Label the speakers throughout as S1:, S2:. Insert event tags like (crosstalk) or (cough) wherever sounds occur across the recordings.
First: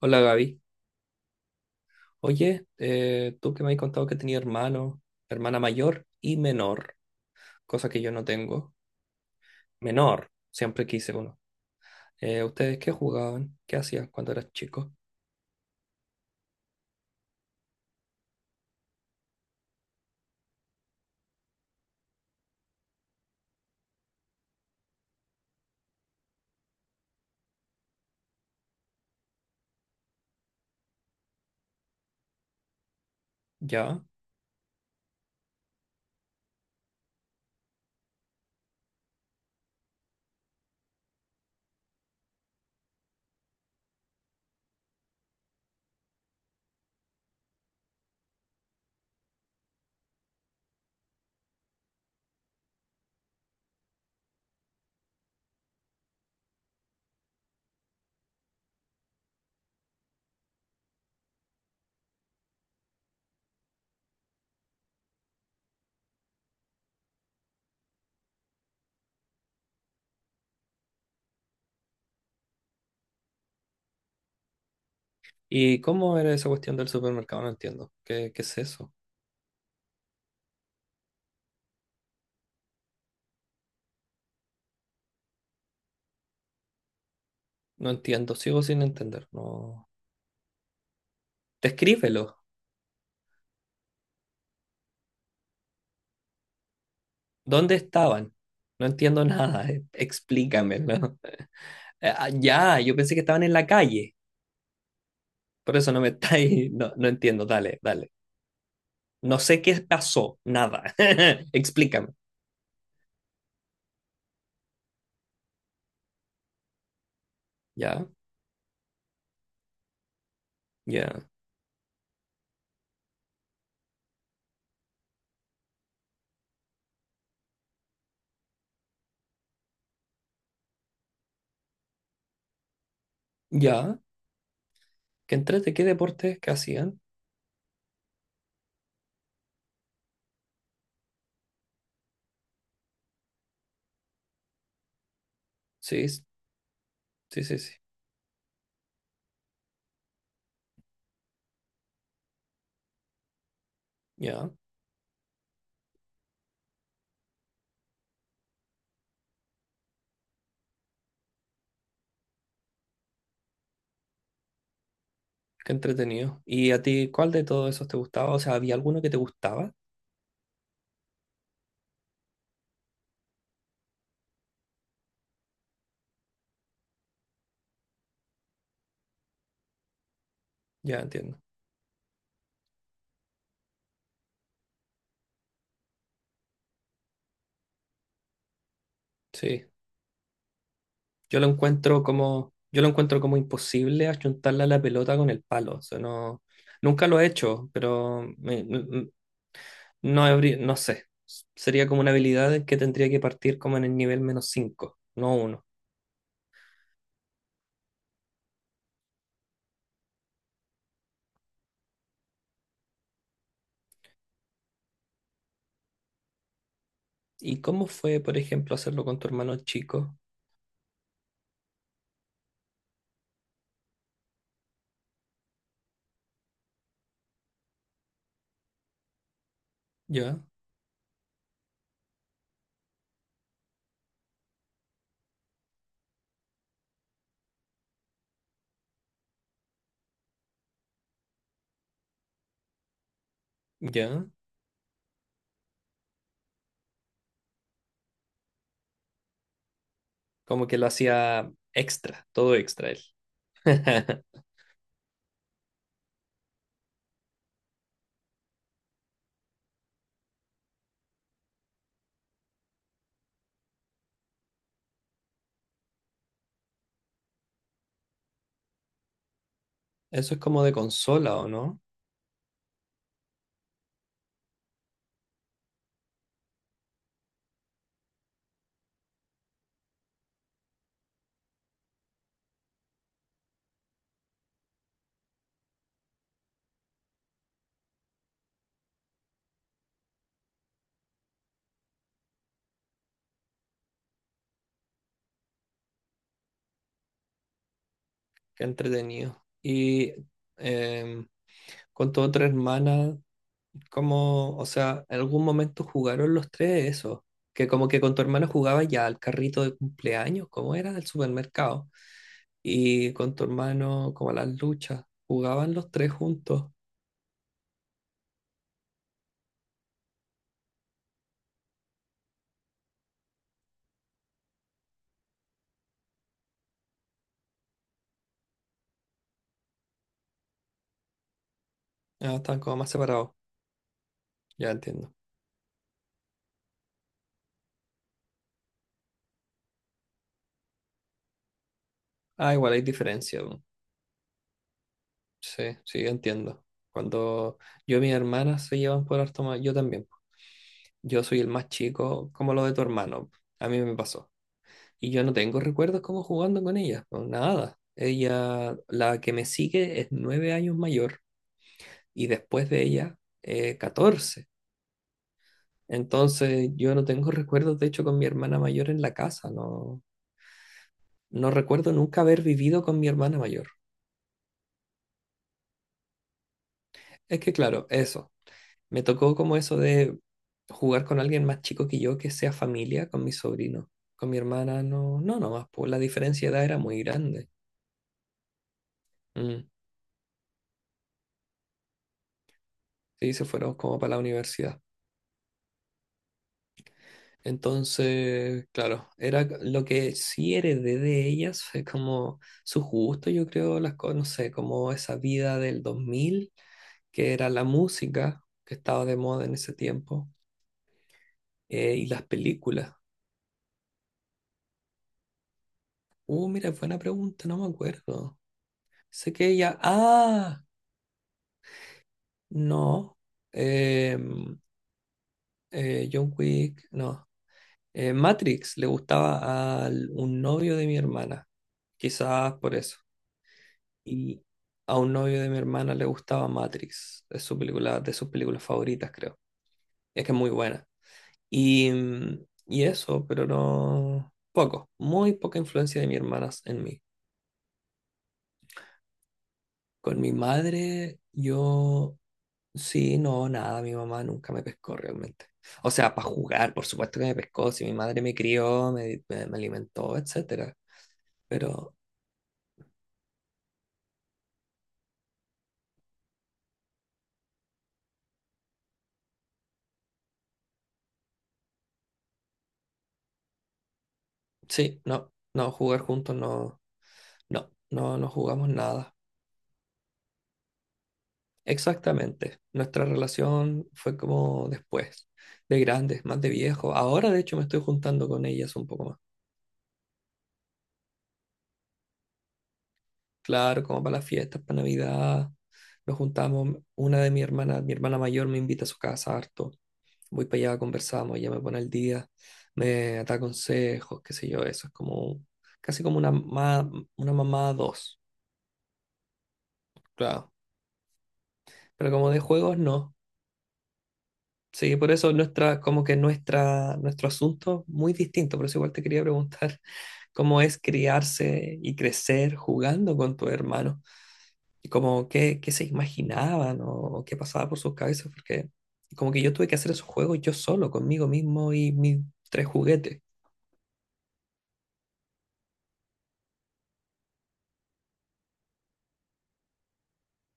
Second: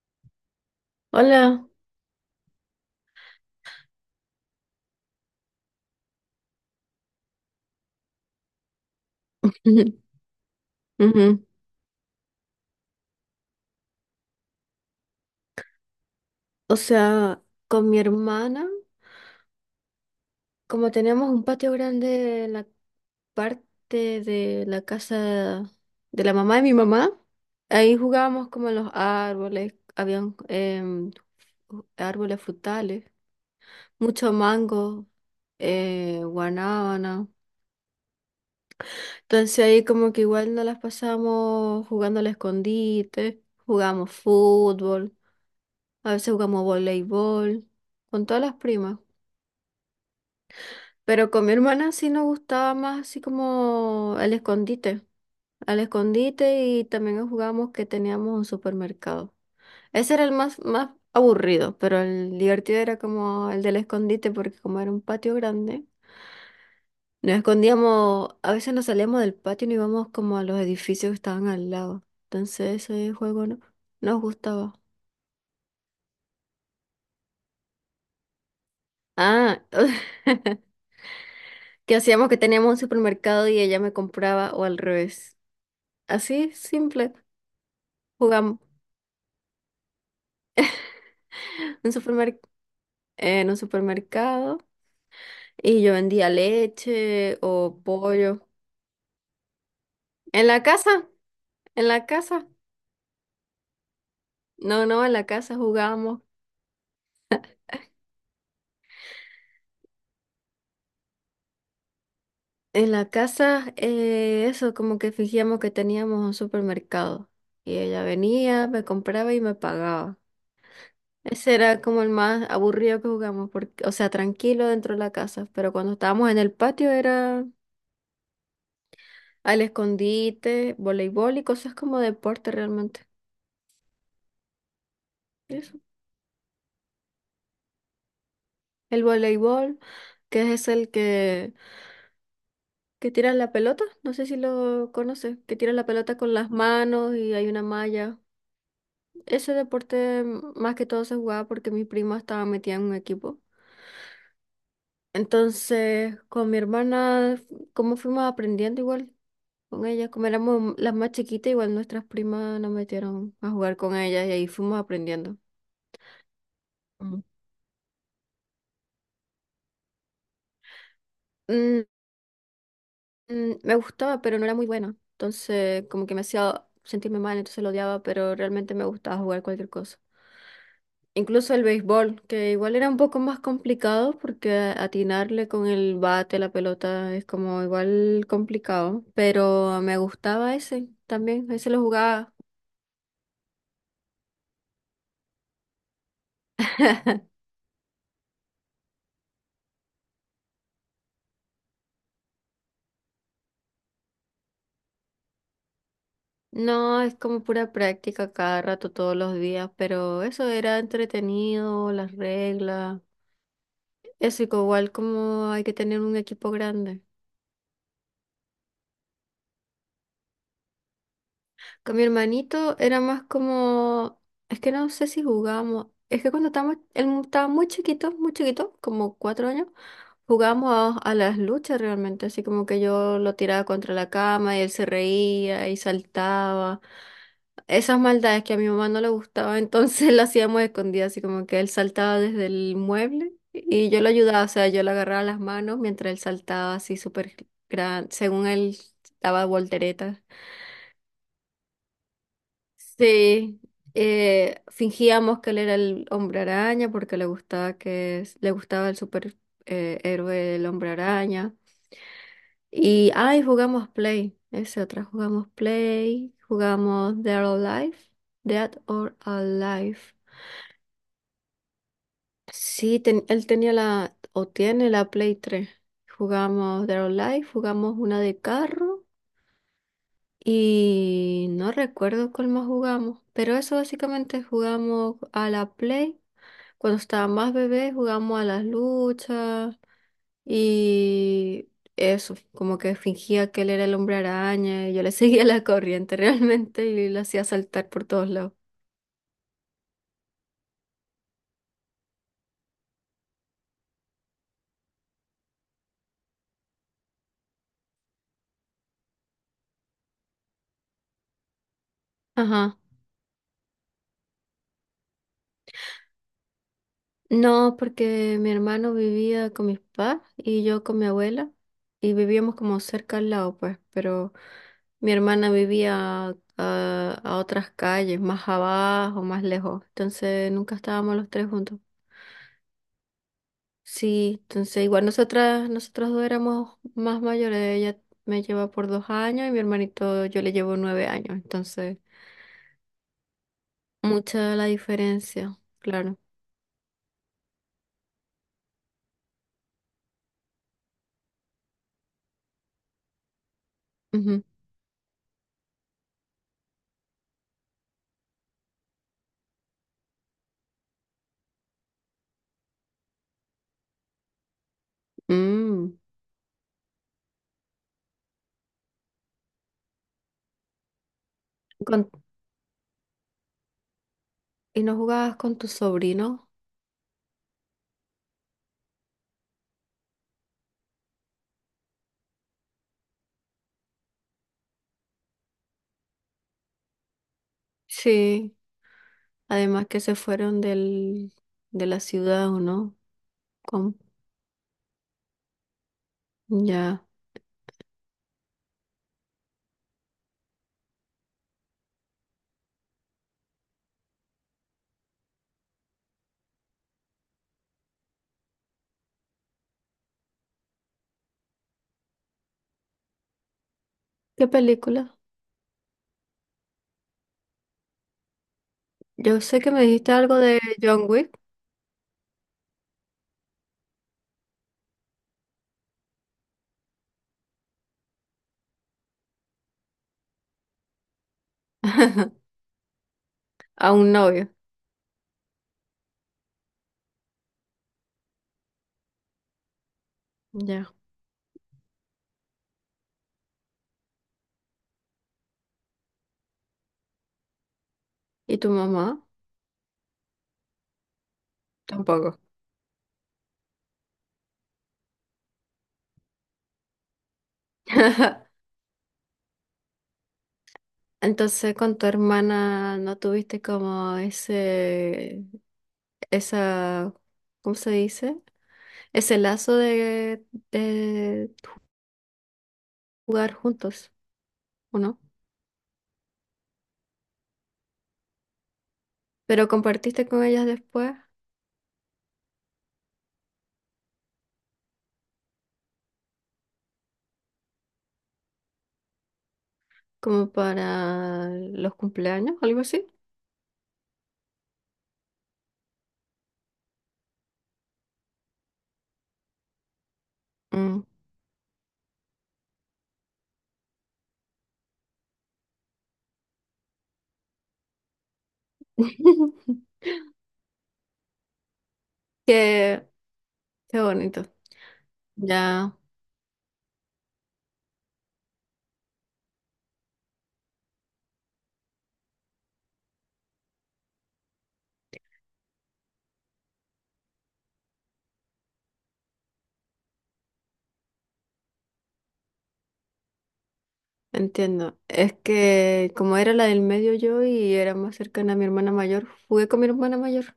S1: Hola Gaby.
S2: Hola.
S1: Oye, tú que me has contado que tenía hermano, hermana mayor y menor, cosa que yo no tengo.
S2: (laughs)
S1: Menor, siempre quise uno.
S2: Ujú.
S1: ¿Ustedes qué jugaban? ¿Qué hacían cuando eras chico?
S2: O sea, con mi hermana, como teníamos un patio grande en la parte de la casa de la mamá de mi mamá, ahí jugábamos como en los árboles, habían árboles frutales,
S1: ¿Ya?
S2: mucho mango, guanábana. Entonces ahí como que igual nos las pasamos jugando al escondite, jugamos fútbol, a veces jugamos voleibol, con todas las primas. Pero con mi hermana sí nos gustaba más así como el escondite. Al escondite y también jugábamos que teníamos un supermercado. Ese era el más aburrido, pero el divertido era como el del escondite porque como era un patio grande, nos escondíamos, a veces nos salíamos del patio y nos íbamos como a los edificios que estaban al lado. Entonces ese juego no, nos gustaba.
S1: ¿Y cómo era esa cuestión del supermercado? No entiendo. ¿Qué es eso?
S2: Ah, (laughs) que hacíamos que teníamos un supermercado y ella me compraba o al revés. Así simple.
S1: No entiendo,
S2: jugamos
S1: sigo sin entender. No.
S2: un supermer-
S1: Descríbelo.
S2: en un supermercado y yo vendía leche
S1: ¿Dónde
S2: o
S1: estaban?
S2: pollo.
S1: No entiendo nada.
S2: En la casa,
S1: Explícamelo.
S2: en
S1: (laughs)
S2: la
S1: Ah,
S2: casa.
S1: ya, yo pensé que estaban en la calle.
S2: No, no, en la casa
S1: Por eso no me (laughs)
S2: jugábamos.
S1: estáis. No, no entiendo. Dale, dale. No sé qué pasó, nada. (laughs) Explícame.
S2: En la casa, eso, como que fingíamos que teníamos un supermercado. Y ella
S1: Ya,
S2: venía, me compraba y me pagaba.
S1: ya,
S2: Ese era como el más aburrido que jugamos, porque, o sea, tranquilo dentro de la casa, pero cuando estábamos en el patio era al escondite, voleibol y cosas como deporte realmente.
S1: ya.
S2: Eso.
S1: Qué deportes que hacían.
S2: El voleibol. Que es el Que tira la pelota, no sé si lo conoces, que tira la pelota
S1: Sí,
S2: con las manos y
S1: sí,
S2: hay
S1: sí,
S2: una
S1: sí.
S2: malla. Ese deporte más que todo se jugaba porque mi prima estaba metida en un equipo.
S1: Ya,
S2: Entonces, con mi hermana, como fuimos aprendiendo igual con ella, como éramos las más chiquitas, igual nuestras primas nos metieron a jugar con ellas y ahí fuimos aprendiendo.
S1: qué entretenido. ¿Y a ti
S2: Mm.
S1: cuál de todos esos te gustaba? O sea, ¿había alguno que te gustaba?
S2: Mm, Me gustaba, pero no era muy buena. Entonces, como que me hacía sentirme mal, entonces lo odiaba, pero realmente me gustaba jugar cualquier cosa.
S1: Ya entiendo.
S2: Incluso el béisbol, que igual era un poco más complicado porque atinarle con el bate, la pelota, es como igual complicado,
S1: Sí.
S2: pero me gustaba ese
S1: Yo lo
S2: también, ese lo
S1: encuentro
S2: jugaba.
S1: como, yo lo encuentro como imposible achuntarle a la pelota con el palo. O sea, no, nunca lo he hecho, pero no, no sé. Sería como una habilidad que tendría que partir como en el nivel menos 5, no uno.
S2: No, es como pura práctica cada rato, todos los días, pero eso era entretenido, las reglas. Eso y que igual como hay que tener un equipo grande.
S1: ¿Y cómo fue, por ejemplo, hacerlo con tu hermano chico?
S2: Con mi hermanito era más como, es que no sé si jugábamos, es que cuando estábamos, estaba muy chiquito, como 4 años,
S1: Ya,
S2: jugábamos a las luchas realmente, así como que yo lo tiraba contra la cama y él se reía y saltaba. Esas maldades que a mi mamá no le gustaba, entonces (laughs) las hacíamos escondidas, así como que él saltaba desde el mueble y yo lo
S1: ya.
S2: ayudaba, o sea, yo le agarraba las manos mientras él saltaba así súper gran, según él daba volteretas.
S1: Como que lo hacía extra, todo extra él.
S2: Sí,
S1: (laughs)
S2: fingíamos que él era el hombre araña porque le gustaba el super héroe el hombre araña. Y ay, jugamos Play, jugamos Dead or Alive, Dead or Alive.
S1: Eso es como de consola, ¿o no?
S2: Sí, él tenía la, o tiene la Play tres. Jugamos Dead or Alive, jugamos una de carro y no recuerdo cuál más jugamos, pero eso básicamente jugamos a la Play. Cuando estaba más bebé jugamos a las luchas y eso, como que fingía que él era el hombre araña y yo le (laughs) seguía la corriente realmente y lo hacía saltar por todos lados.
S1: Qué entretenido. Y em, con tu otra hermana, ¿cómo, o sea, en algún momento jugaron los tres eso? Que como que con tu hermana jugaba ya al carrito de cumpleaños, ¿cómo era? Del supermercado.
S2: Ajá.
S1: Y con tu hermano, como a las luchas, jugaban los tres juntos.
S2: No, porque mi hermano vivía con mis papás y yo con mi abuela y vivíamos como cerca al lado, pues, pero mi hermana vivía ah, a otras calles, más abajo, más lejos, entonces nunca estábamos los tres juntos.
S1: Ah, estaban como más separados.
S2: Sí,
S1: Ya
S2: entonces
S1: entiendo.
S2: nosotros dos éramos más mayores. Ella me lleva por 2 años y mi hermanito yo le llevo 9 años. Entonces,
S1: Ah, igual hay diferencia, po.
S2: mucha la diferencia,
S1: Sí, sí,
S2: claro.
S1: entiendo. Cuando yo y mis hermanas se llevan por harto más, yo también. Yo soy el más chico, como lo de tu hermano. A mí me pasó.
S2: Ujú.
S1: Y yo no tengo recuerdos como jugando con ella, no, nada. Ella, la que me sigue es 9 años mayor y después de ella, 14.
S2: Mm.
S1: Entonces yo no tengo recuerdos, de hecho, con mi hermana mayor en la casa. No, no recuerdo
S2: Con-
S1: nunca haber vivido con mi hermana mayor.
S2: ¿Y no jugabas con tu sobrino?
S1: Es que claro, eso. Me tocó como eso de jugar con alguien más chico que yo que sea familia, con mi sobrino. Con mi hermana no, no, no más pues la diferencia de edad era muy grande.
S2: Sí,
S1: Mm.
S2: además que se fueron del, de la ciudad, ¿o no?
S1: Sí, se fueron
S2: Con,
S1: como para la universidad.
S2: ya.
S1: Entonces, claro, era lo que sí heredé de ellas, fue como su gusto, yo creo, las cosas, no sé, como esa vida del 2000 que era la música que estaba de moda en ese tiempo, y las películas.
S2: ¿Qué película?
S1: Mira, buena pregunta, no me acuerdo. Sé
S2: Yo
S1: que
S2: sé que
S1: ella,
S2: me dijiste algo de John Wick.
S1: no. Eh, John Wick, no. Matrix le gustaba a un novio de mi hermana.
S2: (laughs)
S1: Quizás por eso.
S2: A un
S1: Y
S2: novio.
S1: a un novio de mi hermana le gustaba Matrix. Es su película, de sus películas favoritas, creo. Es que es muy buena.
S2: Ya.
S1: Y eso, pero no. Poco. Muy poca influencia de mi hermana en mí.
S2: ¿Y tu mamá?
S1: Con mi madre, yo
S2: Tampoco.
S1: Sí, no, nada, mi mamá nunca me pescó realmente. O sea, para jugar, por supuesto que me pescó, si mi madre me
S2: (laughs)
S1: crió, me alimentó, etcétera.
S2: Entonces
S1: Pero
S2: con tu hermana no tuviste como ese, esa, ¿cómo se dice? Ese lazo de jugar juntos, ¿o
S1: sí,
S2: no?
S1: no, no, jugar juntos no, no, no, no jugamos nada.
S2: Pero compartiste con ellas después,
S1: Exactamente. Nuestra relación fue como después, de grandes, más de viejo. Ahora, de hecho, me estoy juntando con ellas un poco más.
S2: como para los cumpleaños, algo así.
S1: Claro, como para las fiestas, para Navidad, nos juntamos. Una de mi hermana mayor me invita a su casa harto. Voy para allá,
S2: Mm.
S1: conversamos, ella me pone al día, me da consejos, qué sé yo, eso es como casi como una mamá dos,
S2: (laughs)
S1: claro. Pero como de juegos,
S2: Qué,
S1: no.
S2: qué bonito.
S1: Sí, por eso nuestra,
S2: Ya.
S1: como que nuestra, nuestro asunto es muy distinto, por eso igual te quería preguntar (laughs) cómo es criarse y crecer jugando con tu hermano, y como qué se imaginaban o qué pasaba por sus cabezas, porque como que yo tuve que hacer esos juegos yo solo, conmigo mismo y mis tres juguetes.
S2: Entiendo. Es que como era la del medio yo y era más cercana a mi hermana mayor, jugué con mi hermana mayor.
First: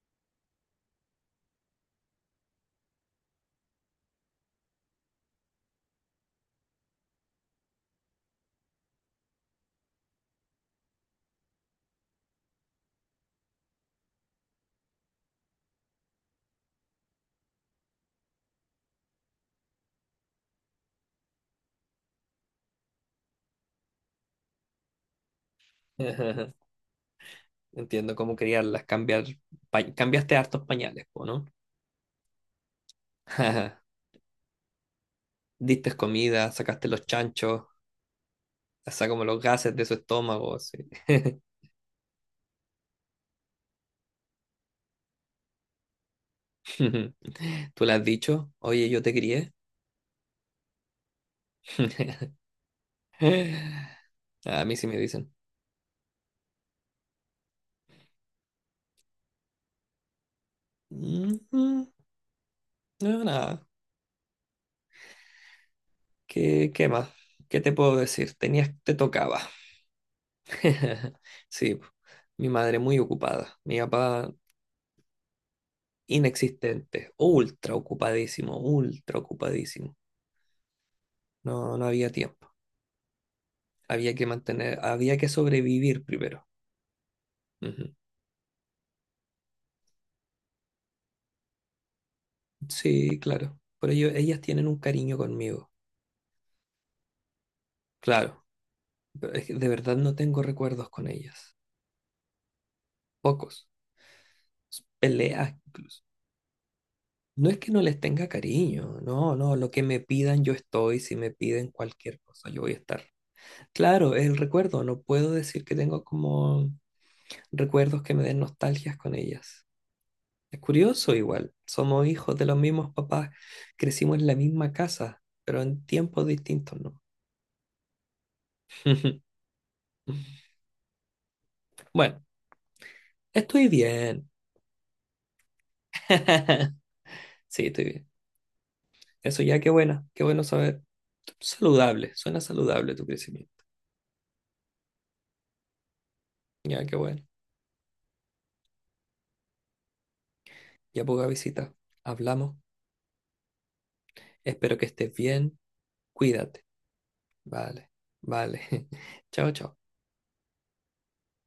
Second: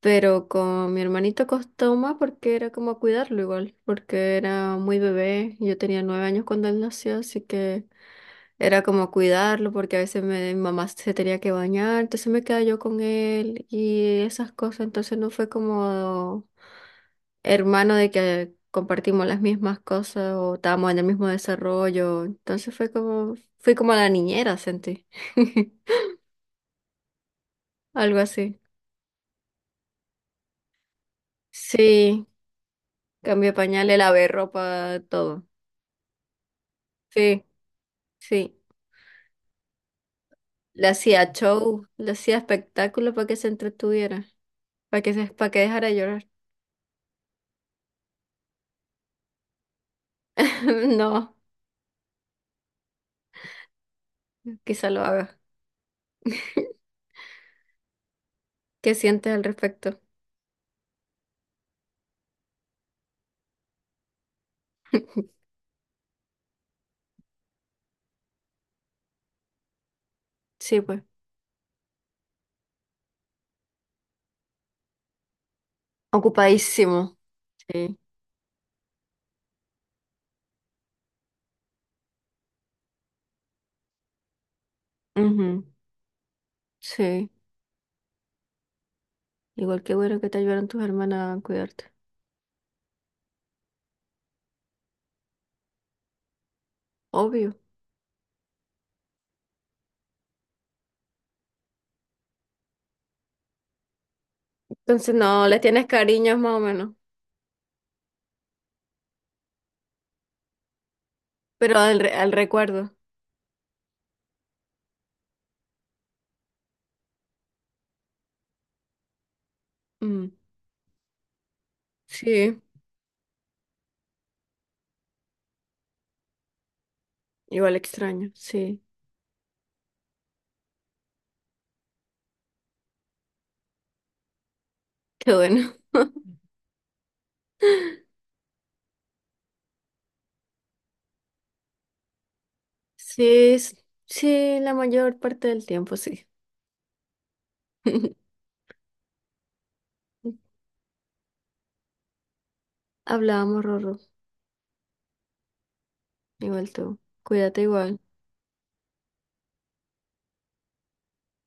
S2: Pero con mi hermanito costó más porque era como cuidarlo igual, porque era muy bebé. Yo tenía 9 años cuando él nació, así que era como cuidarlo porque a veces mi mamá se tenía que bañar, entonces me quedaba yo con él y esas cosas. Entonces no fue como hermano de que compartimos las mismas cosas o estábamos en el mismo desarrollo. Entonces fue como, fui como la niñera, sentí. (laughs)
S1: (laughs) Entiendo
S2: Algo
S1: cómo
S2: así.
S1: criarlas, cambiar, cambiaste hartos pañales, po, ¿no?
S2: Sí, cambié
S1: (laughs)
S2: pañales, lavé ropa, todo.
S1: Diste comida, sacaste los
S2: Sí,
S1: chanchos,
S2: sí.
S1: hasta como los gases de su estómago, sí.
S2: Le hacía
S1: (laughs)
S2: show, le hacía espectáculo para que se entretuviera, para que dejara de llorar.
S1: ¿Tú le has dicho? Oye, yo te crié.
S2: (laughs) No,
S1: (laughs) A mí sí
S2: quizá
S1: me
S2: lo
S1: dicen.
S2: haga. (laughs) ¿Qué sientes al respecto?
S1: Ujú. No, nada.
S2: (laughs)
S1: ¿Qué más? ¿Qué te puedo decir? Tenías, te tocaba.
S2: Sí, pues.
S1: (laughs) Sí, po. Mi madre muy ocupada, mi papá inexistente,
S2: Ocupadísimo.
S1: ultra
S2: Sí.
S1: ocupadísimo, ultra ocupadísimo. No, no había tiempo. Había que mantener, había que
S2: Ujú.
S1: sobrevivir primero.
S2: Sí.
S1: Ujú.
S2: Igual que bueno que te ayudaron tus hermanas a cuidarte.
S1: Sí, claro. Por ello, ellas tienen un cariño conmigo.
S2: Obvio.
S1: Claro. Pero es que de verdad no tengo recuerdos con ellas. Pocos.
S2: Entonces no,
S1: Peleas
S2: le tienes
S1: incluso.
S2: cariño más o menos,
S1: No es que no les tenga cariño. No, no. Lo que me pidan, yo estoy. Si me piden
S2: pero
S1: cualquier
S2: al
S1: cosa, yo voy a
S2: recuerdo.
S1: estar. Claro, es el recuerdo. No puedo decir que tengo como recuerdos que me den nostalgias con ellas.
S2: Mm,
S1: Es curioso igual, somos hijos de los
S2: sí,
S1: mismos papás, crecimos en la misma casa, pero en tiempos distintos, ¿no?
S2: igual extraño, sí.
S1: (laughs) Bueno, estoy bien.
S2: (laughs) Qué bueno.
S1: (laughs) Sí, estoy bien. Eso ya, qué bueno saber. Saludable, suena saludable tu
S2: Sí,
S1: crecimiento.
S2: s- sí, la mayor parte del tiempo sí.
S1: Ya, qué bueno.
S2: (laughs)
S1: Ya poca visita. Hablamos.
S2: Hablábamos, Rorro,
S1: Espero que estés bien. Cuídate.
S2: igual tú. Cuídate
S1: Vale,
S2: igual.
S1: vale. (laughs) Chao, chao.